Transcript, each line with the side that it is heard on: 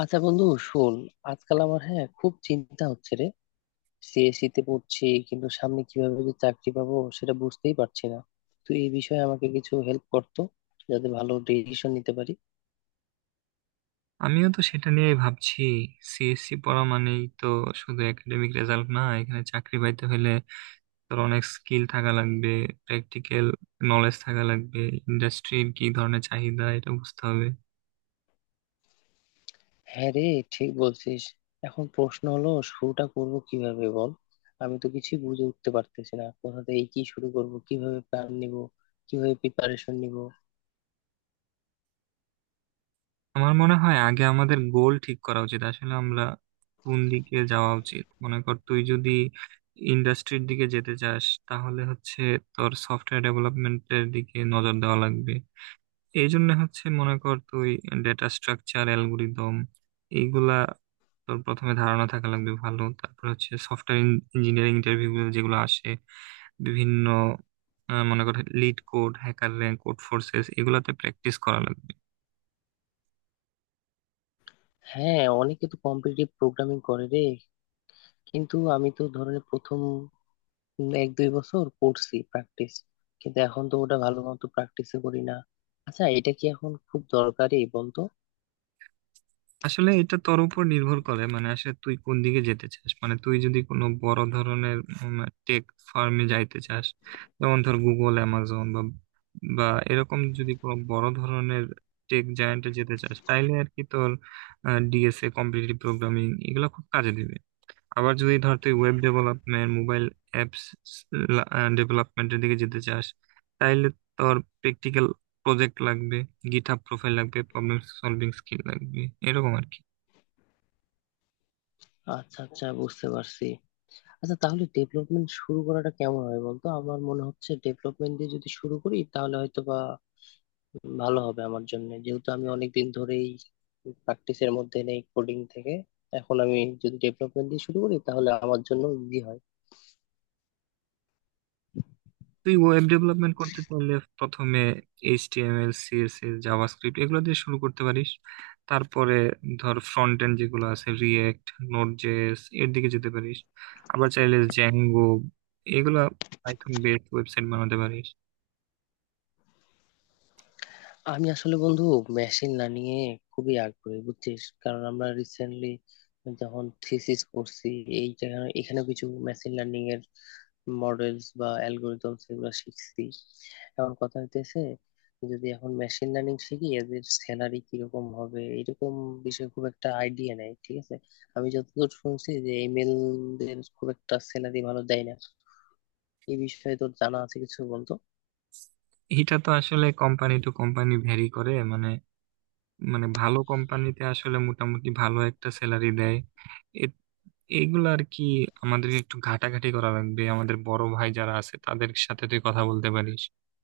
left: আচ্ছা বন্ধু, শোন। আজকাল আমার, হ্যাঁ, খুব চিন্তা হচ্ছে রে। সিএসসি তে পড়ছি, কিন্তু সামনে কিভাবে যে চাকরি পাবো সেটা বুঝতেই পারছি না। তুই এই বিষয়ে আমাকে কিছু হেল্প করতো, যাতে ভালো ডিসিশন নিতে পারি।
right: আমিও তো সেটা নিয়েই ভাবছি। সিএসসি পড়া মানেই তো শুধু একাডেমিক রেজাল্ট না, এখানে চাকরি পাইতে হলে তোর অনেক স্কিল থাকা লাগবে, প্র্যাকটিক্যাল নলেজ থাকা লাগবে, ইন্ডাস্ট্রির কি ধরনের চাহিদা এটা বুঝতে হবে।
left: হ্যাঁ রে, ঠিক বলছিস। এখন প্রশ্ন হলো, শুরুটা করব কিভাবে বল? আমি তো কিছুই বুঝে উঠতে পারতেছি না কোথা থেকে কি শুরু করব, কিভাবে প্ল্যান নিব, কিভাবে প্রিপারেশন নিব।
right: আমার মনে হয় আগে আমাদের গোল ঠিক করা উচিত, আসলে আমরা কোন দিকে যাওয়া উচিত। মনে কর তুই যদি ইন্ডাস্ট্রির দিকে যেতে চাস তাহলে হচ্ছে তোর সফটওয়্যার ডেভেলপমেন্টের দিকে নজর দেওয়া লাগবে। এই জন্য হচ্ছে মনে কর তুই ডেটা স্ট্রাকচার, অ্যালগোরিদম এইগুলা তোর প্রথমে ধারণা থাকা লাগবে ভালো। তারপর হচ্ছে সফটওয়্যার ইঞ্জিনিয়ারিং ইন্টারভিউ যেগুলো আসে বিভিন্ন, মনে কর LeetCode, HackerRank, Codeforces এগুলাতে প্র্যাকটিস করা লাগবে।
left: হ্যাঁ, অনেকে তো কম্পিটিটিভ প্রোগ্রামিং করে রে, কিন্তু আমি তো ধরনের প্রথম 1-2 বছর করছি প্র্যাকটিস, কিন্তু এখন তো ওটা ভালো মতো প্র্যাকটিস করি না। আচ্ছা, এটা কি এখন খুব দরকারি বলতো?
right: আসলে এটা তোর উপর নির্ভর করে, মানে আসলে তুই কোন দিকে যেতে চাস। মানে তুই যদি কোনো বড় ধরনের টেক ফার্মে যাইতে চাস, যেমন ধর গুগল, অ্যামাজন বা বা এরকম যদি কোনো বড় ধরনের টেক জায়ান্টে যেতে চাস, তাইলে আর কি তোর ডিএসএ, কম্পিটিটিভ প্রোগ্রামিং এগুলো খুব কাজে দিবে। আবার যদি ধর তুই ওয়েব ডেভেলপমেন্ট, মোবাইল অ্যাপস ডেভেলপমেন্টের দিকে যেতে চাস, তাইলে তোর প্র্যাকটিক্যাল প্রজেক্ট লাগবে, গিটহাব প্রোফাইল লাগবে, প্রবলেম সলভিং স্কিল লাগবে, এরকম আর কি।
left: আচ্ছা আচ্ছা, বুঝতে পারছি। আচ্ছা, তাহলে ডেভেলপমেন্ট শুরু করাটা কেমন হয় বলতো? আমার মনে হচ্ছে ডেভেলপমেন্ট দিয়ে যদি শুরু করি তাহলে হয়তো বা ভালো হবে আমার জন্য, যেহেতু আমি অনেকদিন ধরেই প্র্যাকটিসের মধ্যে নেই কোডিং থেকে। এখন আমি যদি ডেভেলপমেন্ট দিয়ে শুরু করি তাহলে আমার জন্য ইজি হয়।
right: তুই ওয়েব ডেভেলপমেন্ট করতে চাইলে প্রথমে এইচটিএমএল, সিএসএস, জাভাস্ক্রিপ্ট এগুলো দিয়ে শুরু করতে পারিস। তারপরে ধর ফ্রন্ট এন্ড যেগুলো আছে, রিয়েক্ট, নোড জেএস এর দিকে যেতে পারিস। আবার চাইলে জ্যাঙ্গো এগুলা পাইথন বেসড ওয়েবসাইট বানাতে পারিস।
left: আমি আসলে বন্ধু মেশিন লার্নিং এ খুবই আগ্রহী, বুঝছিস? কারণ আমরা রিসেন্টলি যখন থিসিস করছি, এখানে কিছু মেশিন লার্নিং এর মডেলস বা অ্যালগোরিদম সেগুলো শিখছি। এখন কথা হইতেছে, যদি এখন মেশিন লার্নিং শিখি, এদের স্যালারি কিরকম হবে এরকম বিষয়ে খুব একটা আইডিয়া নেই, ঠিক আছে? আমি যতদূর শুনছি যে এমএল দের খুব একটা স্যালারি ভালো দেয় না। এই বিষয়ে তোর জানা আছে কিছু, বলতো?
right: এটা তো আসলে কোম্পানি টু কোম্পানি ভ্যারি করে, মানে মানে ভালো কোম্পানিতে আসলে মোটামুটি ভালো একটা স্যালারি দেয় এইগুলো আর কি। আমাদের একটু ঘাটাঘাটি করা লাগবে, আমাদের বড় ভাই যারা আছে তাদের সাথে তুই কথা বলতে পারিস।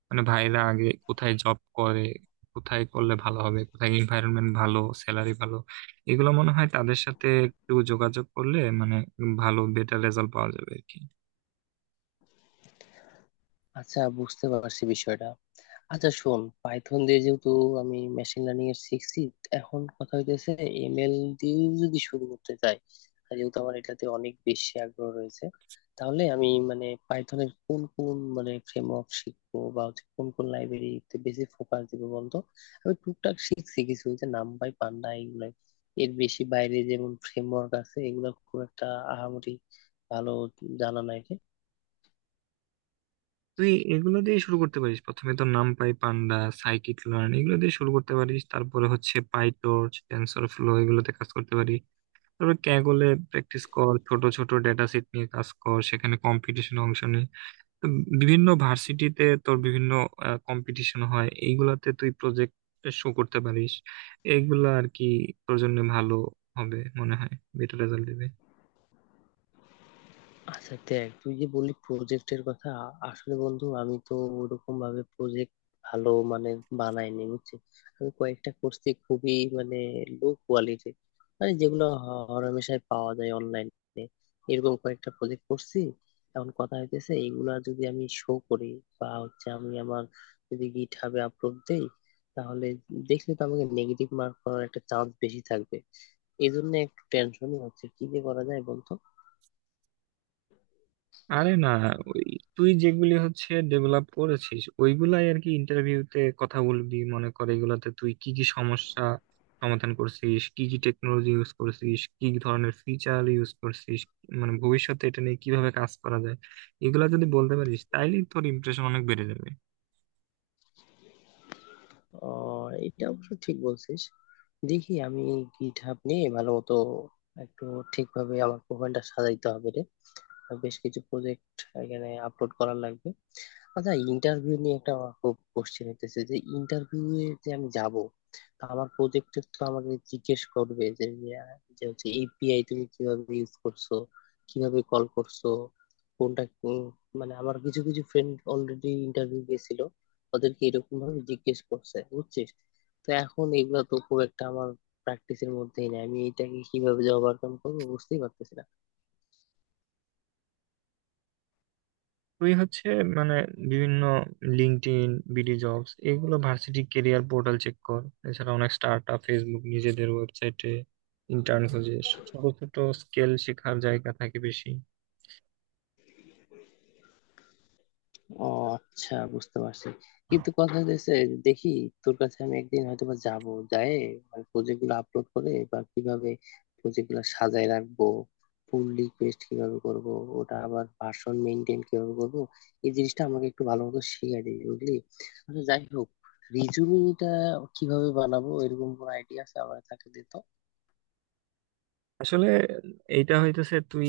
right: মানে ভাইরা আগে কোথায় জব করে, কোথায় করলে ভালো হবে, কোথায় এনভায়রনমেন্ট ভালো, স্যালারি ভালো, এগুলো মনে হয় তাদের সাথে একটু যোগাযোগ করলে মানে ভালো বেটার রেজাল্ট পাওয়া যাবে আর কি।
left: আচ্ছা, বুঝতে পারছি বিষয়টা। আচ্ছা শোন, পাইথন দিয়ে যেহেতু আমি মেশিন লার্নিং এর শিখছি, এখন কথা হইতেছে এমএল দিয়েও যদি শুরু করতে চাই, আর যেহেতু আমার এটাতে অনেক বেশি আগ্রহ রয়েছে, তাহলে আমি মানে পাইথনের কোন কোন মানে ফ্রেমওয়ার্ক শিখবো, বা হচ্ছে কোন কোন লাইব্রেরিতে বেশি ফোকাস দিব বলতো? আমি টুকটাক শিখছি কিছু, যে নামপাই পান্ডা এগুলো। এর বেশি বাইরে যেমন ফ্রেমওয়ার্ক আছে, এগুলো খুব একটা আহামরি ভালো জানা নাই।
right: তুই এগুলো দিয়ে শুরু করতে পারিস, প্রথমে তো নামপাই, পান্ডা, সাইকিট লার্ন এগুলো দিয়ে শুরু করতে পারিস। তারপরে হচ্ছে পাইটর্চ, টেনসর ফ্লো এগুলোতে কাজ করতে পারিস। তবে ক্যাগলে প্র্যাকটিস কর, ছোট ছোট ডেটা সেট নিয়ে কাজ কর, সেখানে কম্পিটিশনে অংশ নে। তো বিভিন্ন ভার্সিটিতে তোর বিভিন্ন কম্পিটিশন হয়, এইগুলাতে তুই প্রজেক্ট শো করতে পারিস, এইগুলা আর কি তোর জন্য ভালো হবে মনে হয়, বেটার রেজাল্ট দিবে।
left: আচ্ছা দেখ, তুই যে বললি প্রজেক্টের কথা, আসলে বন্ধু আমি তো ওরকম ভাবে প্রজেক্ট ভালো মানে বানাইনি, বুঝছিস? আমি কয়েকটা করছি খুবই মানে লো কোয়ালিটি, মানে যেগুলো হরহামেশাই পাওয়া যায় অনলাইনে, এরকম কয়েকটা প্রজেক্ট করছি। এখন কথা হইতেছে, এগুলা যদি আমি শো করি বা হচ্ছে আমি আমার যদি গিট হাবে আপলোড দেই, তাহলে দেখলে তো আমাকে নেগেটিভ মার্ক করার একটা চান্স বেশি থাকবে। এই জন্য একটু টেনশনই হচ্ছে, কি যে করা যায় বলতো?
right: আরে না, ওই তুই যেগুলি হচ্ছে ডেভেলপ করেছিস ওইগুলাই আর কি ইন্টারভিউতে কথা বলবি। মনে কর এগুলাতে তুই কি কি সমস্যা সমাধান করছিস, কি কি টেকনোলজি ইউজ করছিস, কি কি ধরনের ফিচার ইউজ করছিস, মানে ভবিষ্যতে এটা নিয়ে কিভাবে কাজ করা যায়, এগুলা যদি বলতে পারিস তাইলে তোর ইমপ্রেশন অনেক বেড়ে যাবে।
left: আহ, এটা অবশ্য ঠিক বলছিস। দেখি আমি গিট হাব নিয়ে ভালো মতো একটু ঠিকভাবে আমার প্রোফাইলটা সাজাইতে হবে রে। বেশ কিছু প্রজেক্ট এখানে আপলোড করার লাগবে। আচ্ছা, ইন্টারভিউ নিয়ে একটা আমার খুব কোশ্চেন হইতেছে, যে ইন্টারভিউ এ যে আমি যাব, তা আমার প্রজেক্টে তো আমাকে জিজ্ঞেস করবে যে, যে হচ্ছে এপিআই তুমি কিভাবে ইউজ করছো, কিভাবে কল করছো, কোনটা কোন- মানে আমার কিছু কিছু ফ্রেন্ড অলরেডি ইন্টারভিউ গেছিল, ওদেরকে এরকম ভাবে জিজ্ঞেস করছে, বুঝছিস? তো এখন এগুলা তো খুব একটা আমার প্র্যাকটিসের মধ্যেই নেই। আমি এটাকে কিভাবে যে ওভারকাম করবো বুঝতেই পারতেছি না।
right: তুই হচ্ছে মানে বিভিন্ন লিঙ্কডইন, বিডি জবস এগুলো, ভার্সিটি কেরিয়ার পোর্টাল চেক কর। এছাড়া অনেক স্টার্ট আপ, ফেসবুক নিজেদের ওয়েবসাইটে ইন্টার্ন খোঁজে, ছোট ছোট স্কেল, শেখার জায়গা থাকে বেশি।
left: ও আচ্ছা, বুঝতে পারছি। কিন্তু কথা হচ্ছে, দেখি তোর কাছে আমি একদিন হয়তো বা যাবো, যায় মানে প্রজেক্ট গুলো আপলোড করে বা কিভাবে প্রজেক্ট গুলো সাজায় রাখবো, পুল রিকোয়েস্ট কিভাবে করব, ওটা আবার ভার্সন মেনটেন কিভাবে করব, এই জিনিসটা আমাকে একটু ভালো মতো শিখিয়ে দিবি, বুঝলি? আচ্ছা, যাই হোক, রিজুমিটা কিভাবে বানাবো এরকম কোনো আইডিয়া আছে আমার তাকে দে তো।
right: আসলে এইটা হইতেছে তুই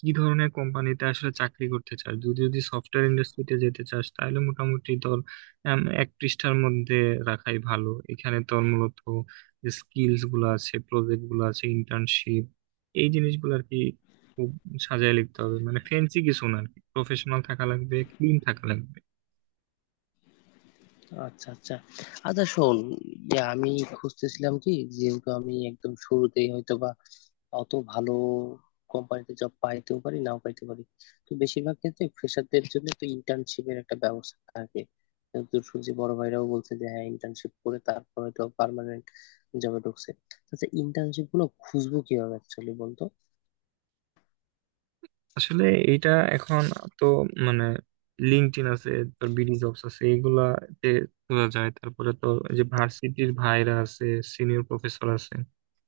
right: কি ধরনের কোম্পানিতে আসলে চাকরি করতে চাস। তুই যদি সফটওয়্যার ইন্ডাস্ট্রিতে যেতে চাস তাহলে মোটামুটি তোর এক পৃষ্ঠার মধ্যে রাখাই ভালো। এখানে তোর মূলত যে স্কিলস গুলো আছে, প্রজেক্ট গুলো আছে, ইন্টার্নশিপ, এই জিনিসগুলো আর কি খুব সাজায় লিখতে হবে। মানে ফেন্সি কিছু না আর কি, প্রফেশনাল থাকা লাগবে, ক্লিন থাকা লাগবে।
left: আচ্ছা আচ্ছা। আচ্ছা শোন, আমি খুঁজতেছিলাম, কি যেহেতু আমি একদম শুরুতেই হয়তো বা অত ভালো কোম্পানিতে জব পাইতেও পারি নাও পাইতে পারি। তো বেশিরভাগ ক্ষেত্রে ফ্রেশারদের জন্য তো ইন্টার্নশিপের একটা ব্যবস্থা থাকে, কিন্তু শুনছি বড় ভাইরাও বলছে যে হ্যাঁ, ইন্টার্নশিপ করে তারপরে তো পার্মানেন্ট জবে ঢুকছে। আচ্ছা, ইন্টার্নশিপ গুলো খুঁজবো কিভাবে অ্যাকচুয়ালি বলতো?
right: আসলে এইটা এখন তো মানে লিঙ্কডইন আছে, তোর বিডি জবস আছে, এগুলাতে খোঁজা যায়। তারপরে তো এই যে ভার্সিটির ভাইরা আছে, সিনিয়র প্রফেসর আছে,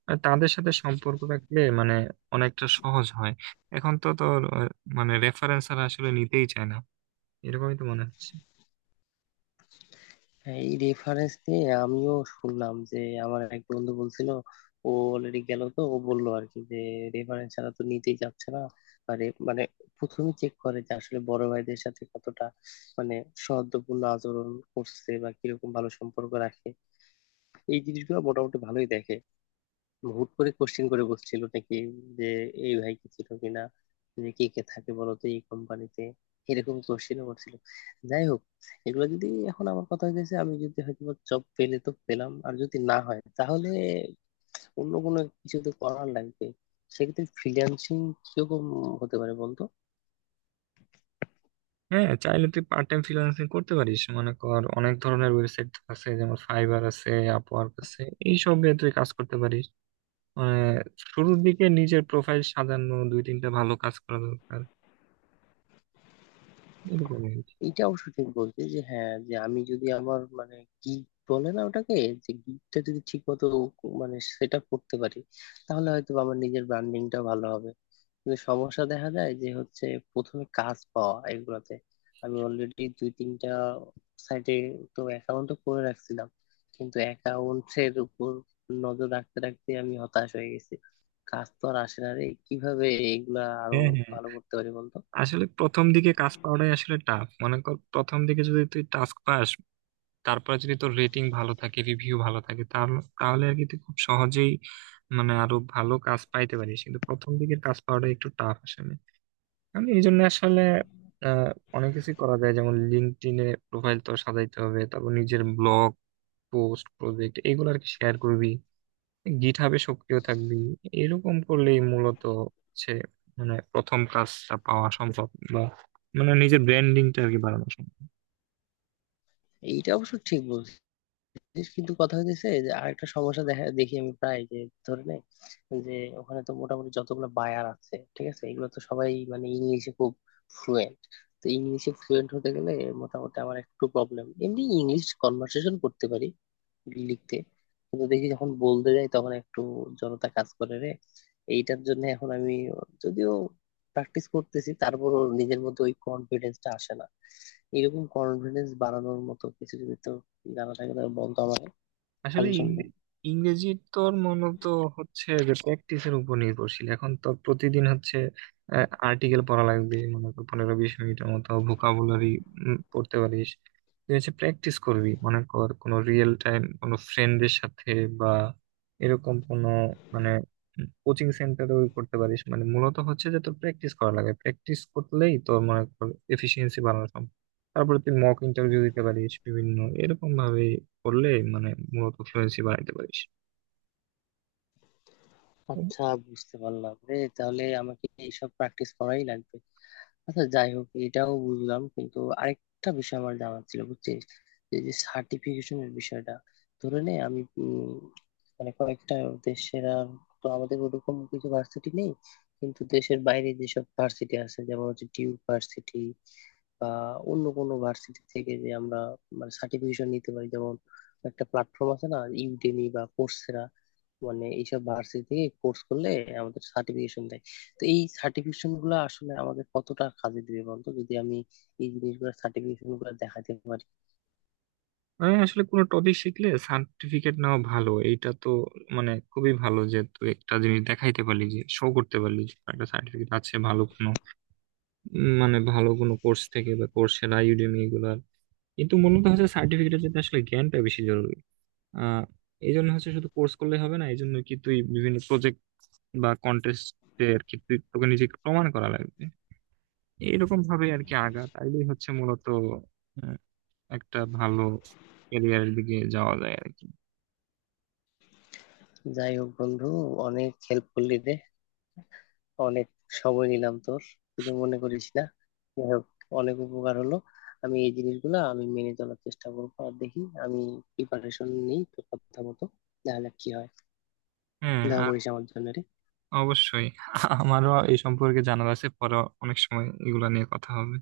right: আর তাদের সাথে সম্পর্ক রাখলে মানে অনেকটা সহজ হয়। এখন তো তোর মানে রেফারেন্স আর আসলে নিতেই চায় না, এরকমই তো মনে হচ্ছে।
left: হ্যাঁ, এই রেফারেন্স নিয়ে আমিও শুনলাম যে আমার এক বন্ধু বলছিল, ও অলরেডি গেল তো ও বললো আর কি যে রেফারেন্স ছাড়া তো নিতেই যাচ্ছে না। আরে মানে প্রথমে চেক করে যে আসলে বড় ভাইদের সাথে কতটা মানে সৌহার্দ্যপূর্ণ আচরণ করছে, বা কিরকম ভালো সম্পর্ক রাখে, এই জিনিসগুলো মোটামুটি ভালোই দেখে। মানে হুট করে কোশ্চেন করে বসছিল নাকি যে এই ভাই কি ছিল কিনা, যে কে কে থাকে বলতো এই কোম্পানিতে, এরকম কোশ্চেন করছিল। যাই হোক, এগুলো যদি এখন আমার কথা হয়েছে, আমি যদি হয়তো জব পেলে তো পেলাম, আর যদি না হয় তাহলে অন্য কোনো কিছু তো করার লাগবে। সেক্ষেত্রে ফ্রিল্যান্সিং কিরকম হতে পারে বলতো?
right: হ্যাঁ, চাইলে তুই পার্ট টাইম ফ্রিল্যান্সিং করতে পারিস। মনে কর অনেক ধরনের ওয়েবসাইট আছে, যেমন ফাইবার আছে, আপওয়ার্ক আছে, এইসব তুই কাজ করতে পারিস। মানে শুরুর দিকে নিজের প্রোফাইল সাজানো, 2-3টা ভালো কাজ করা দরকার, এরকমই আর কি।
left: এটা অবশ্য ঠিক বলছি যে হ্যাঁ, যে আমি যদি আমার মানে কি বলে না ওটাকে, যে গিগটা যদি ঠিক মতো মানে সেট আপ করতে পারি তাহলে হয়তো আমার নিজের ব্র্যান্ডিংটা ভালো হবে। কিন্তু সমস্যা দেখা যায় যে হচ্ছে প্রথমে কাজ পাওয়া এগুলাতে। আমি অলরেডি 2-3টা সাইটে তো অ্যাকাউন্ট করে রাখছিলাম, কিন্তু অ্যাকাউন্টের উপর নজর রাখতে রাখতে আমি হতাশ হয়ে গেছি। কাজ তো আর আসে না রে। কিভাবে এগুলা আরো
right: হ্যাঁ, হ্যাঁ।
left: ভালো করতে পারি বলতো?
right: আসলে প্রথম দিকে কাজ পাওয়াটাই আসলে টাফ। মনে কর প্রথম দিকে যদি তুই টাস্ক পাস, তারপরে যদি তোর রেটিং ভালো থাকে, রিভিউ ভালো থাকে, তাহলে তাহলে আর কি তুই খুব সহজেই মানে আরো ভালো কাজ পাইতে পারিস। কিন্তু প্রথম দিকের কাজ পাওয়াটা একটু টাফ আসলে। কারণ এই জন্য আসলে আহ অনেক কিছু করা যায়, যেমন লিঙ্কডইনে প্রোফাইল তো সাজাইতে হবে, তারপর নিজের ব্লগ পোস্ট, প্রজেক্ট এগুলো আর কি শেয়ার করবি, গিটহাবে সক্রিয় থাকবি। এরকম করলেই মূলত হচ্ছে মানে প্রথম কাজটা পাওয়া সম্ভব, বা মানে নিজের ব্র্যান্ডিংটা আর কি বাড়ানো সম্ভব।
left: এইটা অবশ্য ঠিক বলছো, যে কিন্তু কথা হইতেছে যে আরেকটা সমস্যা দেখা, দেখি আমি প্রায় যে ধরে নে যে ওখানে তো মোটামুটি যতগুলো বায়ার আছে ঠিক আছে, এগুলো তো সবাই মানে ইংলিশে খুব ফ্লুয়েন্ট। তো ইংলিশে ফ্লুয়েন্ট হতে গেলে মোটামুটি আমার একটু প্রবলেম। এমনি ইংলিশ কনভার্সেশন করতে পারি, লিখতে, কিন্তু দেখি যখন বলতে যাই তখন একটু জড়তা কাজ করে রে। এইটার জন্য এখন আমি যদিও প্র্যাকটিস করতেছি, তারপরও নিজের মধ্যে ওই কনফিডেন্সটা আসে না। এরকম কনফিডেন্স বাড়ানোর মতো কিছু যদি তো জানা থাকলে বলতো আমাকে,
right: আসলে
left: সাজেশন দে।
right: ইংরেজি তোর মূলত হচ্ছে যে প্র্যাকটিসের উপর নির্ভরশীল। এখন তো প্রতিদিন হচ্ছে আর্টিকেল পড়া লাগবে, মনে কর 15-20 মিনিটের মতো ভোকাবুলারি পড়তে পারিস। তুই হচ্ছে প্র্যাকটিস করবি, মনে কর কোনো রিয়েল টাইম কোনো ফ্রেন্ডের সাথে বা এরকম কোনো মানে কোচিং সেন্টারেও করতে পারিস। মানে মূলত হচ্ছে যে তোর প্র্যাকটিস করা লাগে, প্র্যাকটিস করলেই তোর মনে কর এফিসিয়েন্সি বাড়ানো সম্ভব। তারপরে তুই মক ইন্টারভিউ দিতে পারিস বিভিন্ন, এরকম ভাবে করলে মানে মূলত ফ্লুয়েন্সি বানাইতে পারিস।
left: আচ্ছা, বুঝতে পারলাম রে, তাহলে আমাকে এইসব প্র্যাকটিস করাই লাগবে। আচ্ছা যাই হোক, এটাও বুঝলাম, কিন্তু আরেকটা বিষয় আমার জানার ছিল, বুঝছিস, এই যে সার্টিফিকেশনের বিষয়টা। ধরে নে আমি মানে কয়েকটা দেশের আর তো আমাদের ওরকম কিছু ভার্সিটি নেই, কিন্তু দেশের বাইরে যেসব ভার্সিটি আছে যেমন হচ্ছে ডিউক ভার্সিটি বা অন্য কোনো ভার্সিটি থেকে যে আমরা মানে সার্টিফিকেশন নিতে পারি। যেমন একটা প্ল্যাটফর্ম আছে না, ইউডেমি বা কোর্সেরা, মানে এইসব ভার্সিটি থেকে কোর্স করলে আমাদের সার্টিফিকেশন দেয়। তো এই সার্টিফিকেশন গুলো আসলে আমাদের কতটা কাজে দিবে বন্ধু, যদি আমি এই জিনিসগুলো সার্টিফিকেশন গুলো দেখাতে পারি?
right: মানে আসলে কোনো টপিক শিখলে সার্টিফিকেট নেওয়া ভালো, এইটা তো মানে খুবই ভালো যে তুই একটা জিনিস দেখাইতে পারলি, যে শো করতে পারলি যে তোর একটা সার্টিফিকেট আছে ভালো কোনো মানে ভালো কোনো কোর্স থেকে, বা কোর্সেরা, ইউডেমি এগুলার। কিন্তু মূলত হচ্ছে সার্টিফিকেটের জন্য আসলে জ্ঞানটা বেশি জরুরি। আহ এই জন্য হচ্ছে শুধু কোর্স করলে হবে না, এই জন্য কি তুই বিভিন্ন প্রজেক্ট বা কন্টেস্টে আর কি তুই তোকে নিজেকে প্রমাণ করা লাগবে। এইরকম ভাবে আর কি আগা, তাইলেই হচ্ছে মূলত একটা ভালো ক্যারিয়ারের দিকে যাওয়া যায় আর কি।
left: যাই হোক বন্ধু, অনেক হেল্প করলি রে, অনেক সময় নিলাম তোর, কিছু মনে করিস না। যাই হোক, অনেক উপকার হলো। আমি এই জিনিসগুলো আমি মেনে চলার চেষ্টা করবো, আর দেখি আমি প্রিপারেশন নিই তোর কথা মতো। দেখা যাক কি হয়।
right: হ্যাঁ,
left: দেখা
right: আর
left: করিস আমার জন্য রে।
right: অবশ্যই আমারও এই সম্পর্কে জানার আছে। পরে অনেক সময় এগুলা নিয়ে কথা হবে।